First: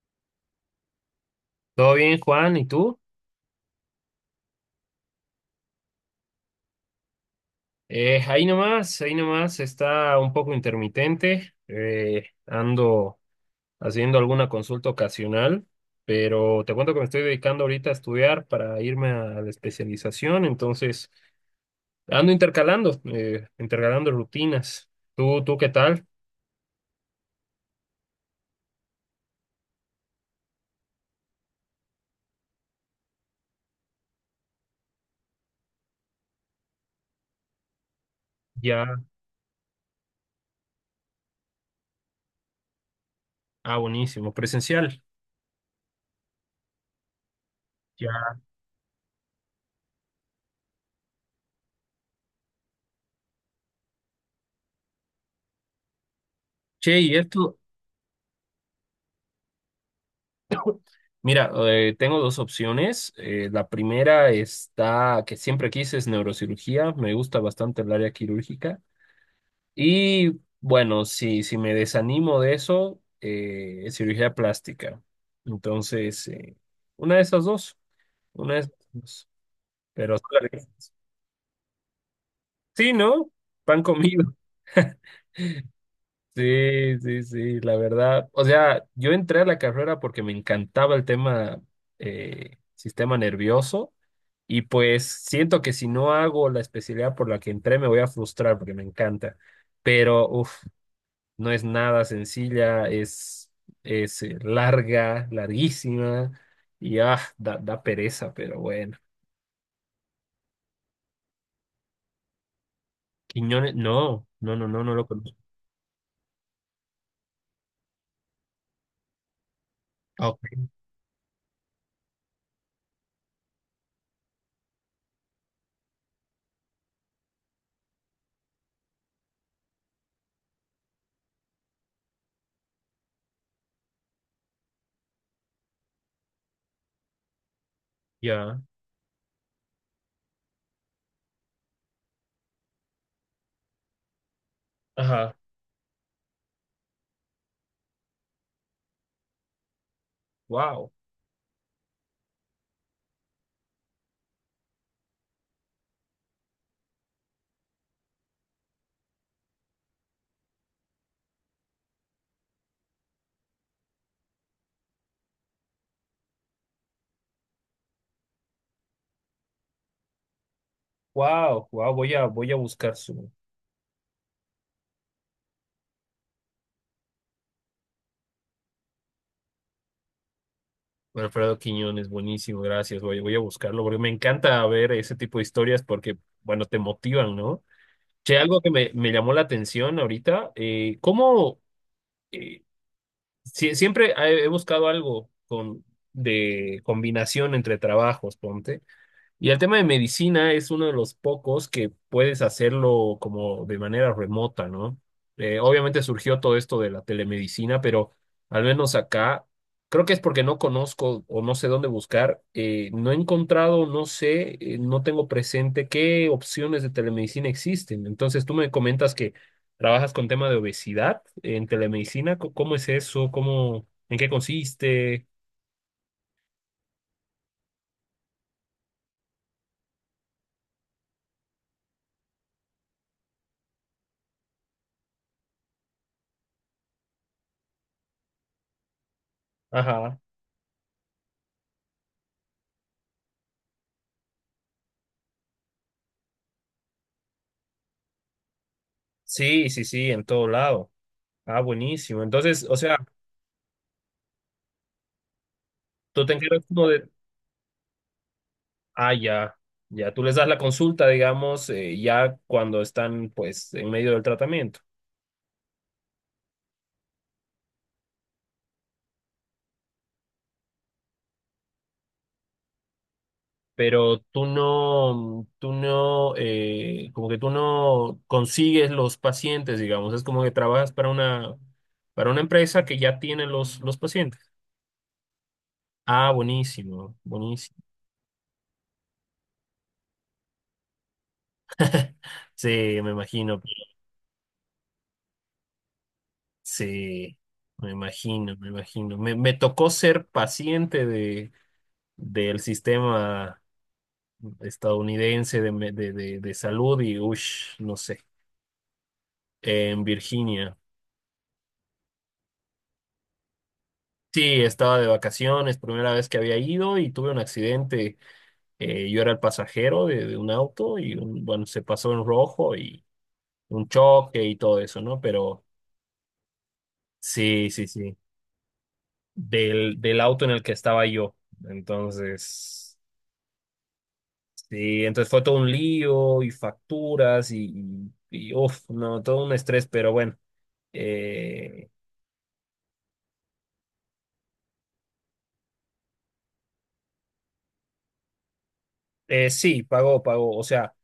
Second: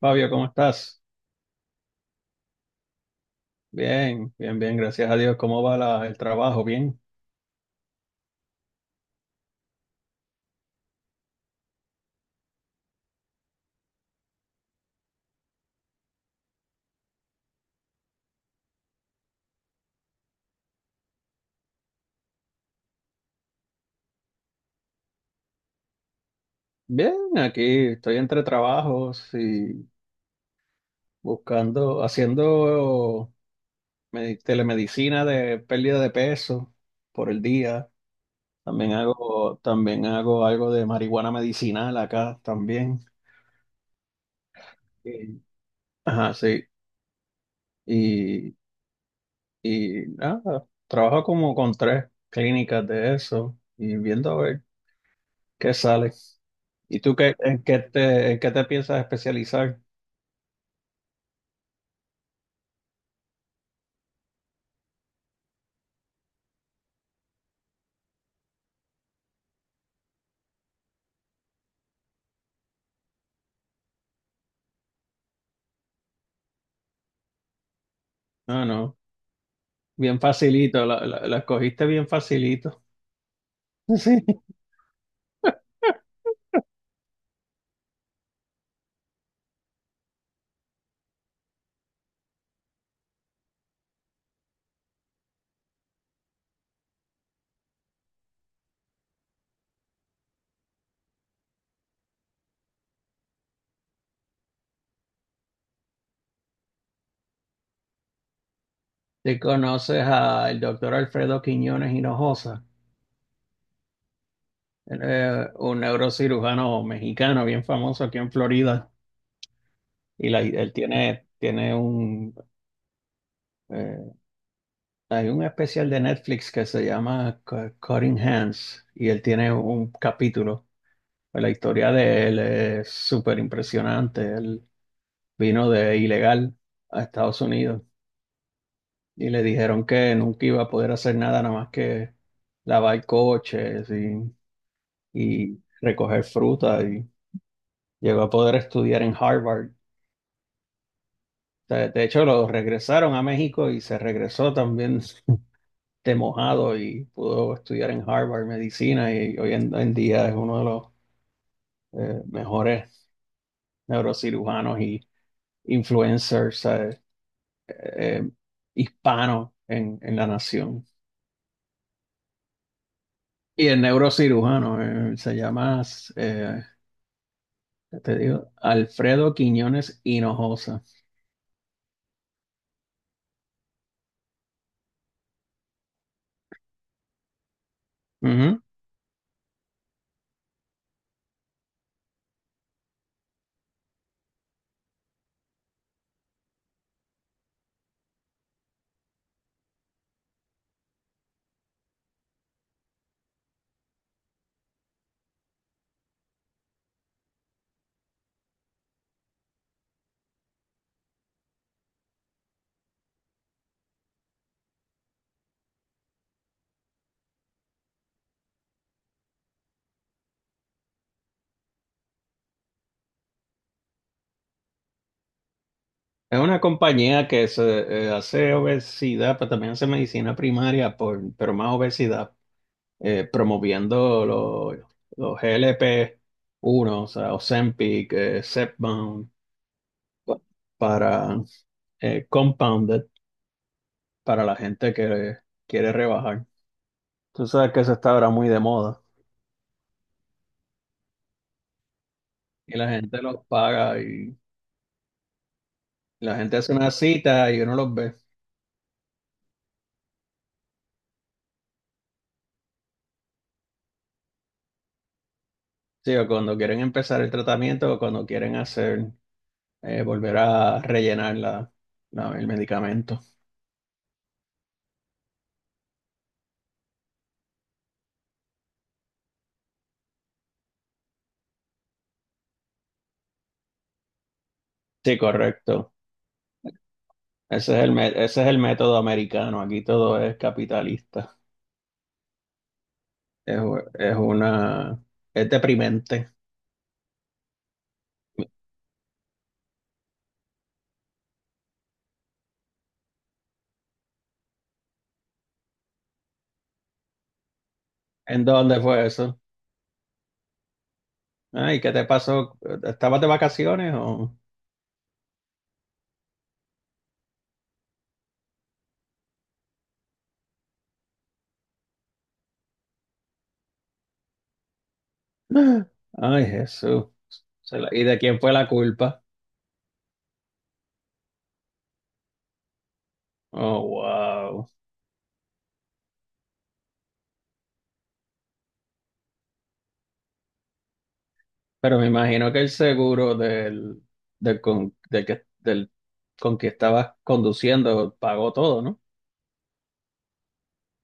Fabio, ¿cómo estás? Todo bien, Juan, ¿y tú? Bien, bien, bien, gracias a Dios. ¿Cómo va el trabajo? Bien, Ahí nomás está un poco intermitente. Ando haciendo alguna consulta ocasional, pero te cuento que me estoy dedicando ahorita a estudiar para irme a la especialización, entonces ando intercalando, intercalando rutinas. ¿Tú ¿qué tal? bien, aquí estoy entre trabajos y buscando, haciendo telemedicina de pérdida de peso por el día. Ya, También hago algo de marihuana medicinal acá también. ah, buenísimo, presencial. Y- Ajá, sí. Ya. Y, y nada, trabajo como con tres clínicas de eso y viendo a ver ¿qué sale? Che, ¿Y y tú qué, esto, en qué te piensas especializar? mira, tengo dos opciones. La primera está, que siempre quise, es neurocirugía. Me gusta bastante el área quirúrgica. Y bueno, si me desanimo de eso, es cirugía plástica. Entonces, una de esas dos. Una de No, esas no, dos. Pero bien facilito, la escogiste bien facilito. sí, ¿no? Pan Sí. comido. Sí, sí, sí, la verdad. O sea, yo entré a la carrera porque me encantaba el tema sistema nervioso y pues siento que si no hago la especialidad por la que entré me voy a frustrar porque me encanta. Pero, no es nada sencilla, es larga, larguísima y da pereza, pero bueno. ¿Te conoces al doctor Alfredo Quiñones Hinojosa? Quiñones, no, no, no, no, no Él lo conozco. es un neurocirujano mexicano bien famoso aquí en Florida. Ah, Y ok. él tiene, tiene un, eh, hay un especial de Netflix que se llama Cutting Hands y él tiene un capítulo. Pues la historia de él es súper impresionante. Vino de ilegal a Estados Unidos Ya. y le dijeron que nunca iba a poder hacer nada, nada más que lavar coches Ajá. y recoger fruta y llegó a poder estudiar en Harvard. Wow. De hecho, lo regresaron a México y se regresó también de mojado y pudo estudiar en Harvard medicina y hoy en día es uno de los mejores neurocirujanos y influencers eh, hispanos en la nación. Wow, wow, voy a buscar su. Y el neurocirujano se llama, eh, ¿qué te digo, Alfredo Quiñones Hinojosa. Alfredo Quiñones, buenísimo, gracias. Voy a buscarlo porque me encanta ver ese tipo de historias porque, bueno, te motivan, ¿no? Che, algo Ujú. que me llamó la atención ahorita, ¿cómo? eh, Siempre he buscado algo con, de combinación entre trabajos, ponte. Y el tema de medicina es uno de los pocos que puedes hacerlo como de manera remota, ¿no? Obviamente surgió todo esto de la telemedicina, pero al menos acá, creo que es porque no conozco o no sé dónde buscar, no he encontrado, no sé, no tengo presente qué opciones de telemedicina existen. Entonces, tú me comentas que trabajas con tema de obesidad en telemedicina, ¿cómo es eso? ¿Cómo, en qué consiste? Es una compañía que se, hace obesidad, pero también hace medicina primaria, por, pero más obesidad, promoviendo los glp uno, o sea, Ozempic, Zepbound, Ajá. pa- para Compounded, para la gente que quiere rebajar. Tú sabes que eso está ahora muy de moda Sí, sí, sí, en todo lado. Ah, buenísimo. Entonces, o y la sea, gente los paga. tú te La gente encargas hace como una de... cita y uno los ve. Ah, ya, ya, tú les das la consulta, digamos, ya cuando están, pues, en medio del tratamiento. Sí, o cuando quieren empezar el tratamiento o cuando quieren hacer, volver a rellenar el medicamento. Pero tú no, como que tú no consigues los pacientes, digamos. Es como que trabajas para una empresa que ya tiene los pacientes. Sí, correcto. Ah, buenísimo, buenísimo. Ese es ese es el método americano. Aquí todo es capitalista. Sí, me Es, imagino. Es una, es deprimente. Sí, me imagino, me imagino. Me tocó ser paciente de del sistema estadounidense de, de, de salud y, ush, no sé, ¿En dónde fue eso? en Virginia. Ay, ¿qué te pasó? ¿Estabas de vacaciones o? Sí, estaba de vacaciones, primera vez que había ido y tuve un accidente. Yo era el pasajero de un auto y, bueno, se pasó en rojo y un choque y todo eso, ¿no? Pero Ay, Jesús. sí, sí, ¿Y sí, de quién fue la culpa? del, del auto en el que estaba yo. Entonces, Oh, wow. sí, entonces fue todo un lío y facturas y, uf, no, todo un estrés, pero bueno. Eh, Pero me imagino que el seguro del con que estabas conduciendo pagó todo, ¿no? Sí, pagó, pagó. O sea,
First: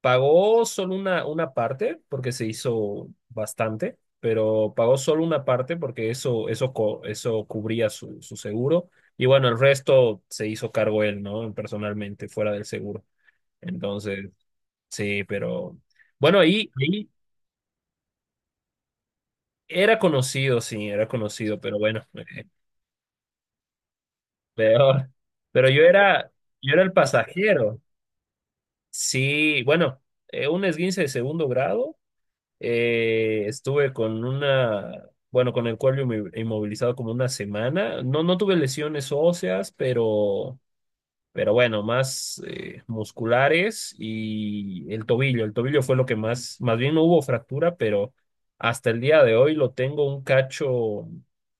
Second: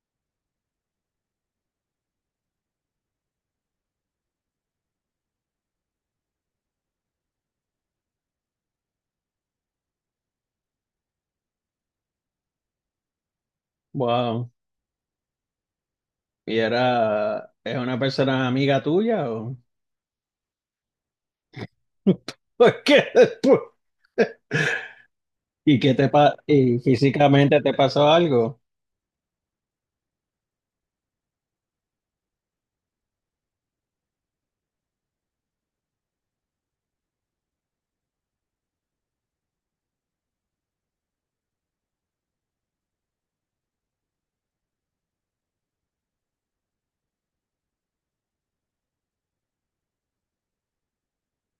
pagó solo una parte porque se hizo bastante, pero pagó solo una parte porque eso, eso cubría su, su seguro. Y bueno, el resto se hizo cargo él, ¿no? Personalmente, fuera del seguro. Entonces, Wow. sí, pero bueno, ¿Y ahí, ahí era, es una persona amiga tuya o era conocido, sí, era conocido, pero bueno, por qué después? peor. Pero ¿Y qué yo y era el físicamente te pasajero. pasó algo? Sí, bueno un esguince de segundo grado. Estuve con una, bueno, con el cuello inmovilizado como una semana. No, no tuve lesiones óseas, pero bueno, más musculares y el tobillo. El tobillo fue lo que más, más bien no hubo fractura, pero hasta el día de hoy lo tengo un cacho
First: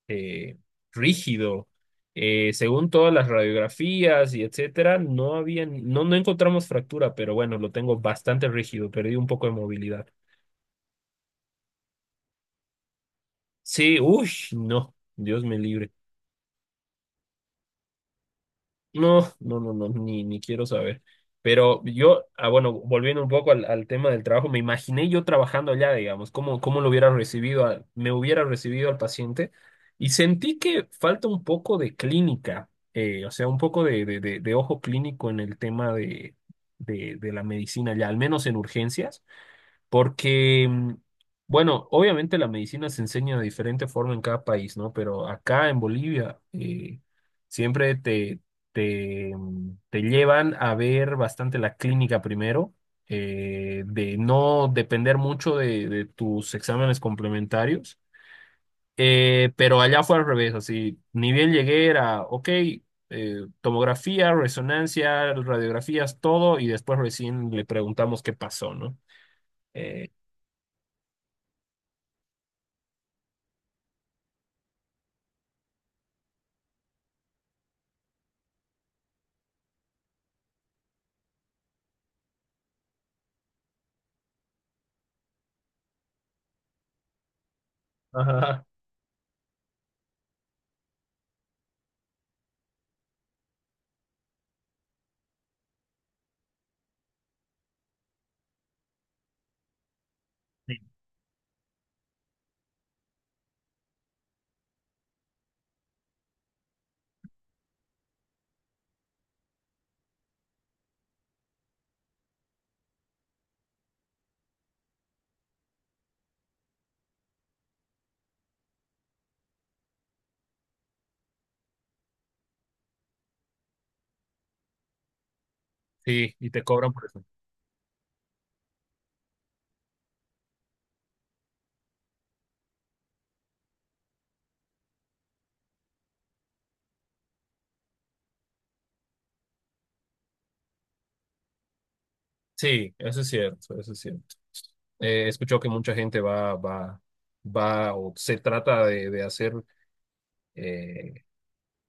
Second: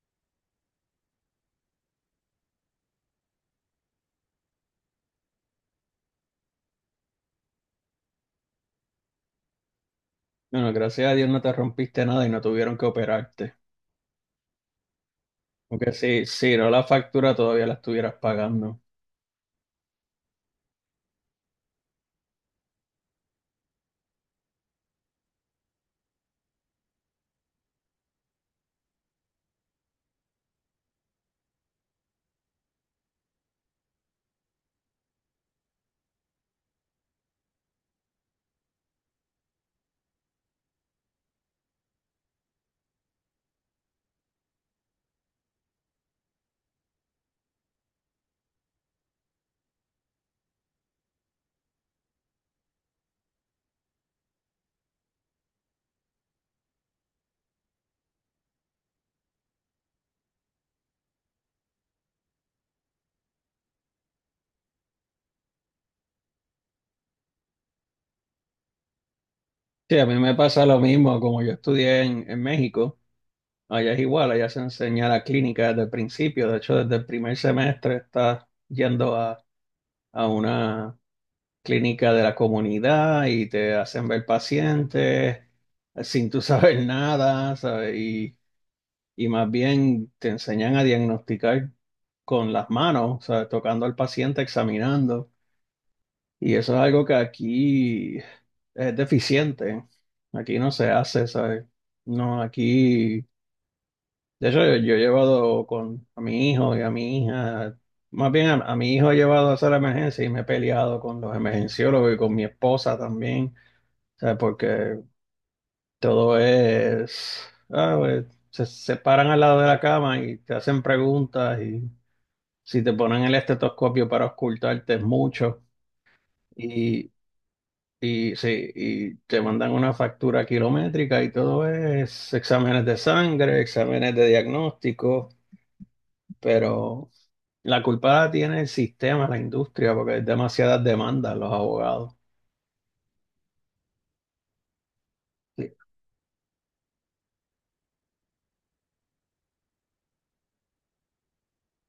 eh, rígido. Según todas las radiografías y etcétera, no había, no, no encontramos fractura, pero bueno, lo tengo bastante rígido, perdí un poco de movilidad. Bueno, gracias a Dios no te rompiste nada y no tuvieron que operarte. Sí, uy, no, Dios me libre. Porque si, si no la factura todavía la estuvieras pagando. No, no, no, no, ni, ni quiero saber. Pero yo, bueno, volviendo un poco al, al tema del trabajo, me imaginé yo trabajando allá, digamos, cómo, cómo lo hubiera recibido, me hubiera recibido al paciente y sentí que falta un poco de clínica, o sea, un poco de de ojo clínico en el tema de la medicina allá, al menos en urgencias. Porque, bueno, obviamente la medicina se enseña de diferente forma en cada país, ¿no? Pero acá en Bolivia siempre te, te llevan a ver bastante la clínica primero, de no depender mucho de tus exámenes complementarios. Pero allá fue al revés, así, ni bien llegué era, ok, tomografía, resonancia, radiografías, todo, y después recién le preguntamos qué pasó, ¿no? Sí, a Eh, mí me pasa lo mismo, como yo estudié en México. Allá es igual, allá se enseña la clínica desde el principio. De hecho, desde el primer semestre estás yendo a una clínica de la comunidad y te hacen ver pacientes sin tú saber nada, ¿sabes? Y más bien te enseñan a diagnosticar con las manos, ¿sabes? Tocando al paciente, examinando. Y eso es algo que aquí es deficiente. Aquí no se hace, ¿sabes? No, aquí. De hecho, yo he llevado con a mi hijo y a mi hija, más bien a mi hijo he llevado a hacer emergencia y me he peleado con los emergenciólogos y con mi esposa también, ¿sabes? Porque todo es, ah, pues, se paran al lado de la cama y te hacen preguntas y si te ponen el estetoscopio para ocultarte es mucho Sí, y te cobran por y, eso. y, sí, y te mandan una factura kilométrica y todo es exámenes de sangre, exámenes de diagnóstico, pero la culpa la tiene el sistema, la industria, porque hay demasiadas demandas los abogados. Sí, eso es cierto, eso es cierto. He escuchado que Sí. mucha gente va o se trata de hacer eh,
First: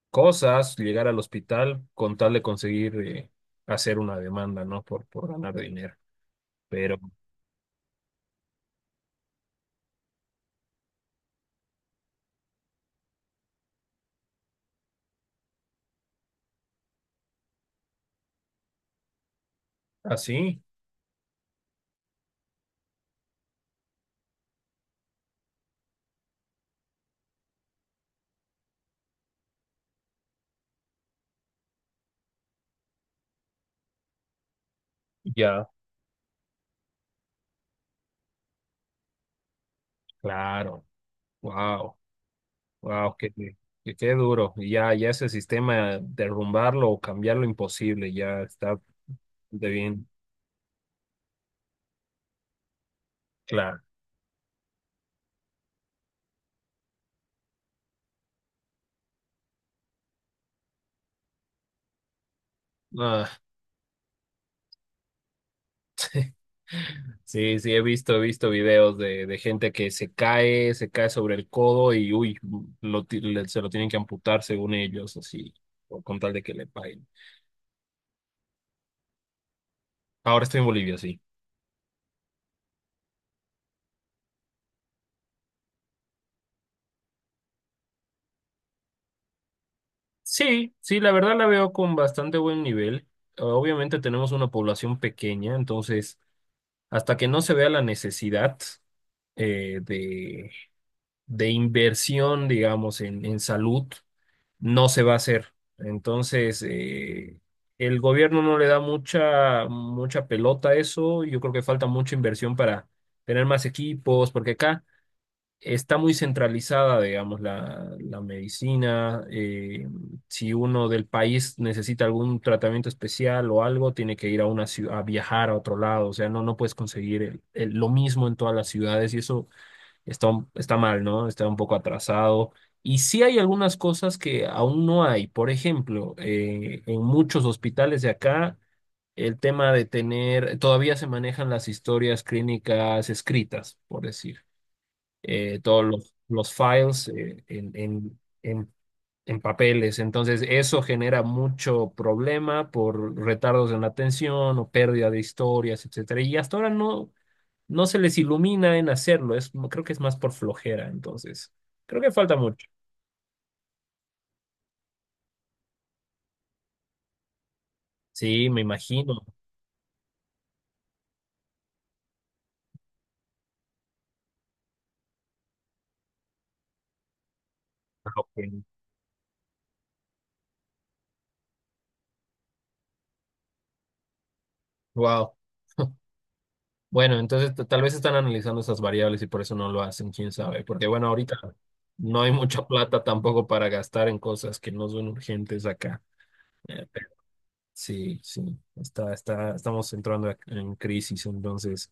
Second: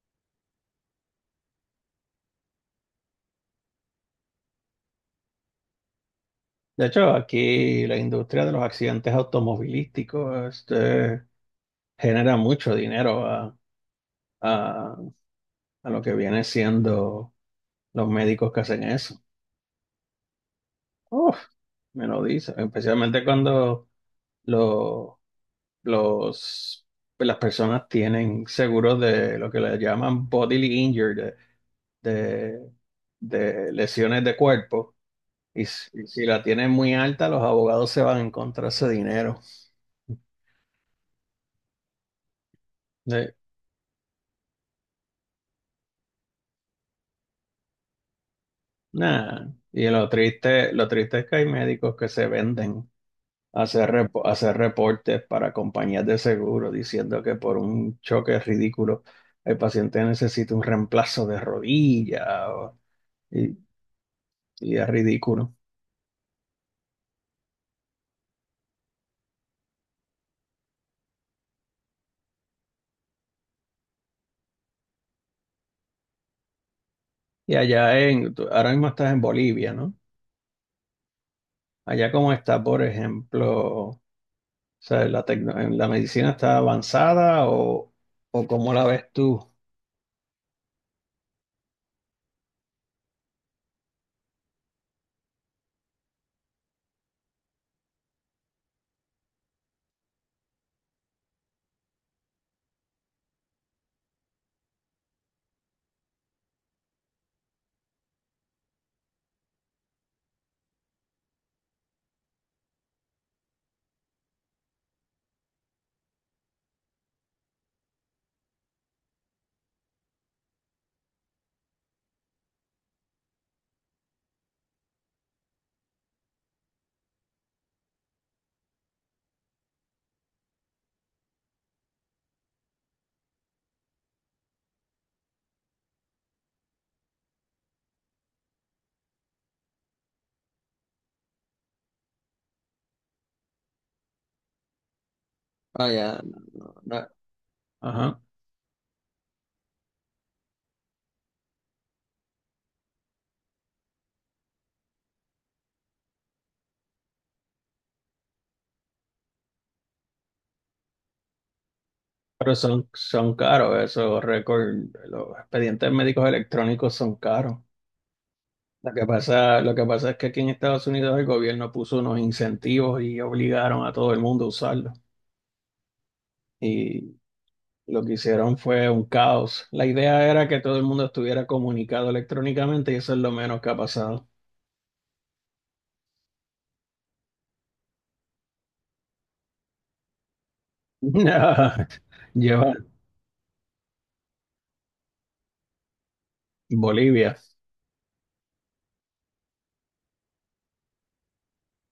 cosas, llegar al hospital con tal de conseguir hacer una demanda, ¿no? Por ganar dinero. De Pero hecho, aquí la industria de los accidentes automovilísticos este, genera mucho dinero a, a- a lo que viene siendo los médicos que hacen eso. así, Uf, me lo dice, especialmente cuando lo- los, las personas tienen seguros de lo que le llaman bodily injury, de de- de lesiones de cuerpo. Ya, Y si la tienes muy alta, los abogados se van en contra de ese dinero. claro. Wow, wow, qué, De- qué, qué duro. Y ya, ya ese sistema, derrumbarlo o cambiarlo, imposible, ya está nah. de Y bien lo triste es que hay médicos que se venden a claro. hacer, a hacer reportes para compañías de seguro diciendo que por un choque ridículo el paciente necesita un reemplazo de rodilla o- Ah. y, y es ridículo. Sí, sí, he visto videos de gente que se cae sobre el codo y uy, se lo tienen que amputar según ellos, así, o con tal de que le paguen. Y allá en, ahora mismo estás en Bolivia, ¿no? Ahora estoy en Bolivia, sí. Allá como está, por ejemplo, o sea, la medicina está avanzada o, ¿o cómo la ves tú? Sí, sí, la verdad la veo con bastante buen nivel. Obviamente tenemos una población pequeña, entonces hasta que no se vea la necesidad eh, de, de inversión, digamos, en salud. No se va a hacer. Entonces, el gobierno no le da mucha, mucha pelota a eso. Yo creo que falta mucha inversión para tener más equipos, porque acá está muy centralizada, digamos, la medicina. Si uno del país necesita algún tratamiento especial o algo, tiene que ir a una ciudad, a viajar a otro lado. O sea, no, no puedes conseguir lo mismo en todas las ciudades y eso está, está mal, ¿no? Está un poco atrasado. Y sí hay algunas cosas que aún no hay. Por ejemplo, en muchos hospitales de acá, el tema de tener, todavía se manejan las historias clínicas escritas, por decir, todos Ah, ya, los no, files no. Ajá. En papeles. Entonces, eso genera mucho problema por retardos en la atención o pérdida de historias, etcétera. Y hasta ahora no se les ilumina en hacerlo, es, creo que es más por flojera, entonces, creo que falta Pero mucho. son, son caros esos récords, los expedientes médicos electrónicos son caros. Sí, me imagino. Lo que pasa es que aquí en Estados Unidos el gobierno puso unos incentivos y obligaron a todo el mundo a usarlo. Y lo que hicieron fue un caos. La idea era que todo el mundo estuviera comunicado electrónicamente y eso es lo menos que ha pasado. Wow. Bueno, entonces tal vez están analizando esas variables y por eso no lo hacen, quién sabe, porque bueno, ahorita Nah, no hay mucha lleva plata tampoco para gastar en cosas que no son urgentes acá. Pero Bolivia. sí, sí, está, está, estamos entrando en crisis, entonces,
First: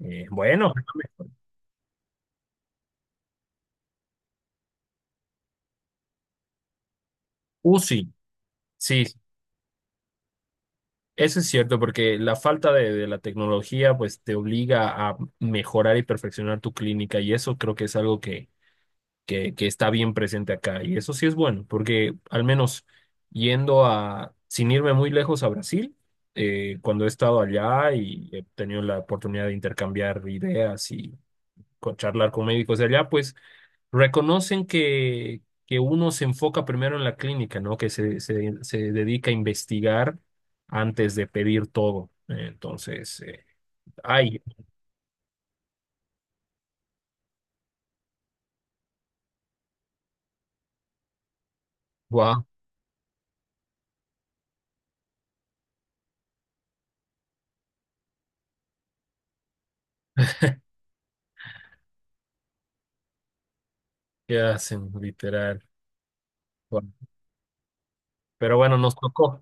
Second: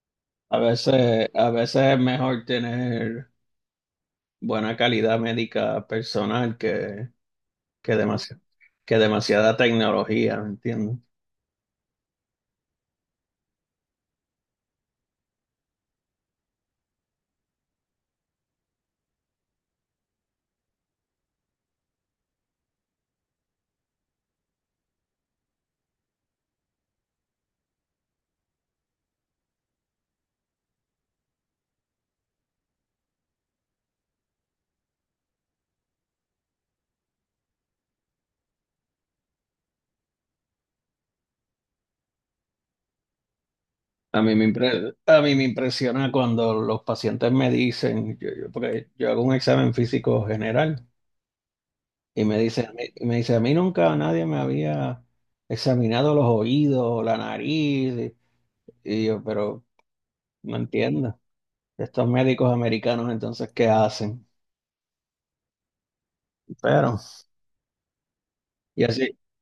bueno, A veces es mejor tener buena calidad médica personal que UCI, demasiado, que sí, demasiada tecnología, ¿me entiendes? eso es cierto, porque la falta de la tecnología pues te obliga a mejorar y perfeccionar tu clínica y eso creo que es algo que está bien presente acá y eso sí es bueno, porque al menos yendo a, sin irme muy lejos a Brasil, cuando he estado allá y he tenido la oportunidad de intercambiar ideas y charlar con médicos de allá, pues reconocen que uno se enfoca primero en la clínica, ¿no? Que se dedica a investigar antes de pedir todo. Entonces, ay, A mí me impresiona cuando los pacientes me dicen, yo, porque yo hago un examen físico general y me wow, dicen, y me dice, a mí nunca nadie me había examinado los oídos, la nariz, y yo, pero no entiendo. Estos médicos americanos entonces, ¿qué hacen? ¿qué hacen? Literal. Guau. Pero, Pero bueno, y así,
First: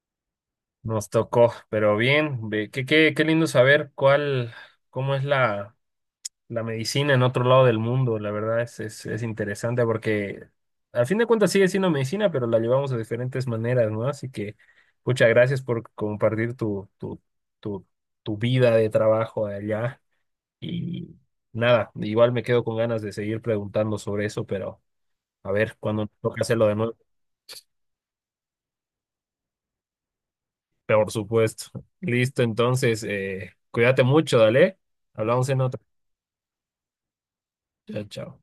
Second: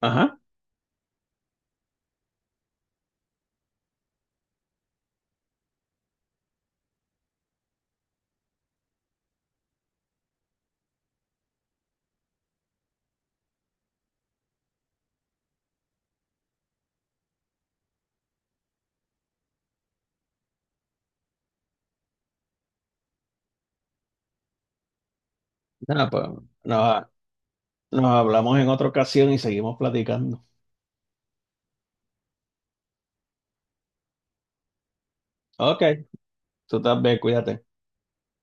ajá, nos tocó, pero bien, qué, qué, qué lindo saber cuál, cómo es la la medicina en otro lado del mundo, la verdad es interesante porque al fin de cuentas sigue siendo medicina, pero la llevamos de diferentes maneras, ¿no? Así que muchas gracias por compartir tu, tu, tu, tu vida de trabajo allá. Y nada, igual me quedo con ganas de seguir preguntando sobre eso, pero a ver, cuando nos nada, pues toca hacerlo de nuevo, nos, nos hablamos en otra ocasión y seguimos platicando. por supuesto. Listo, entonces, cuídate mucho, dale. Hablamos en otra. Ok, tú también, cuídate. Chao, chao.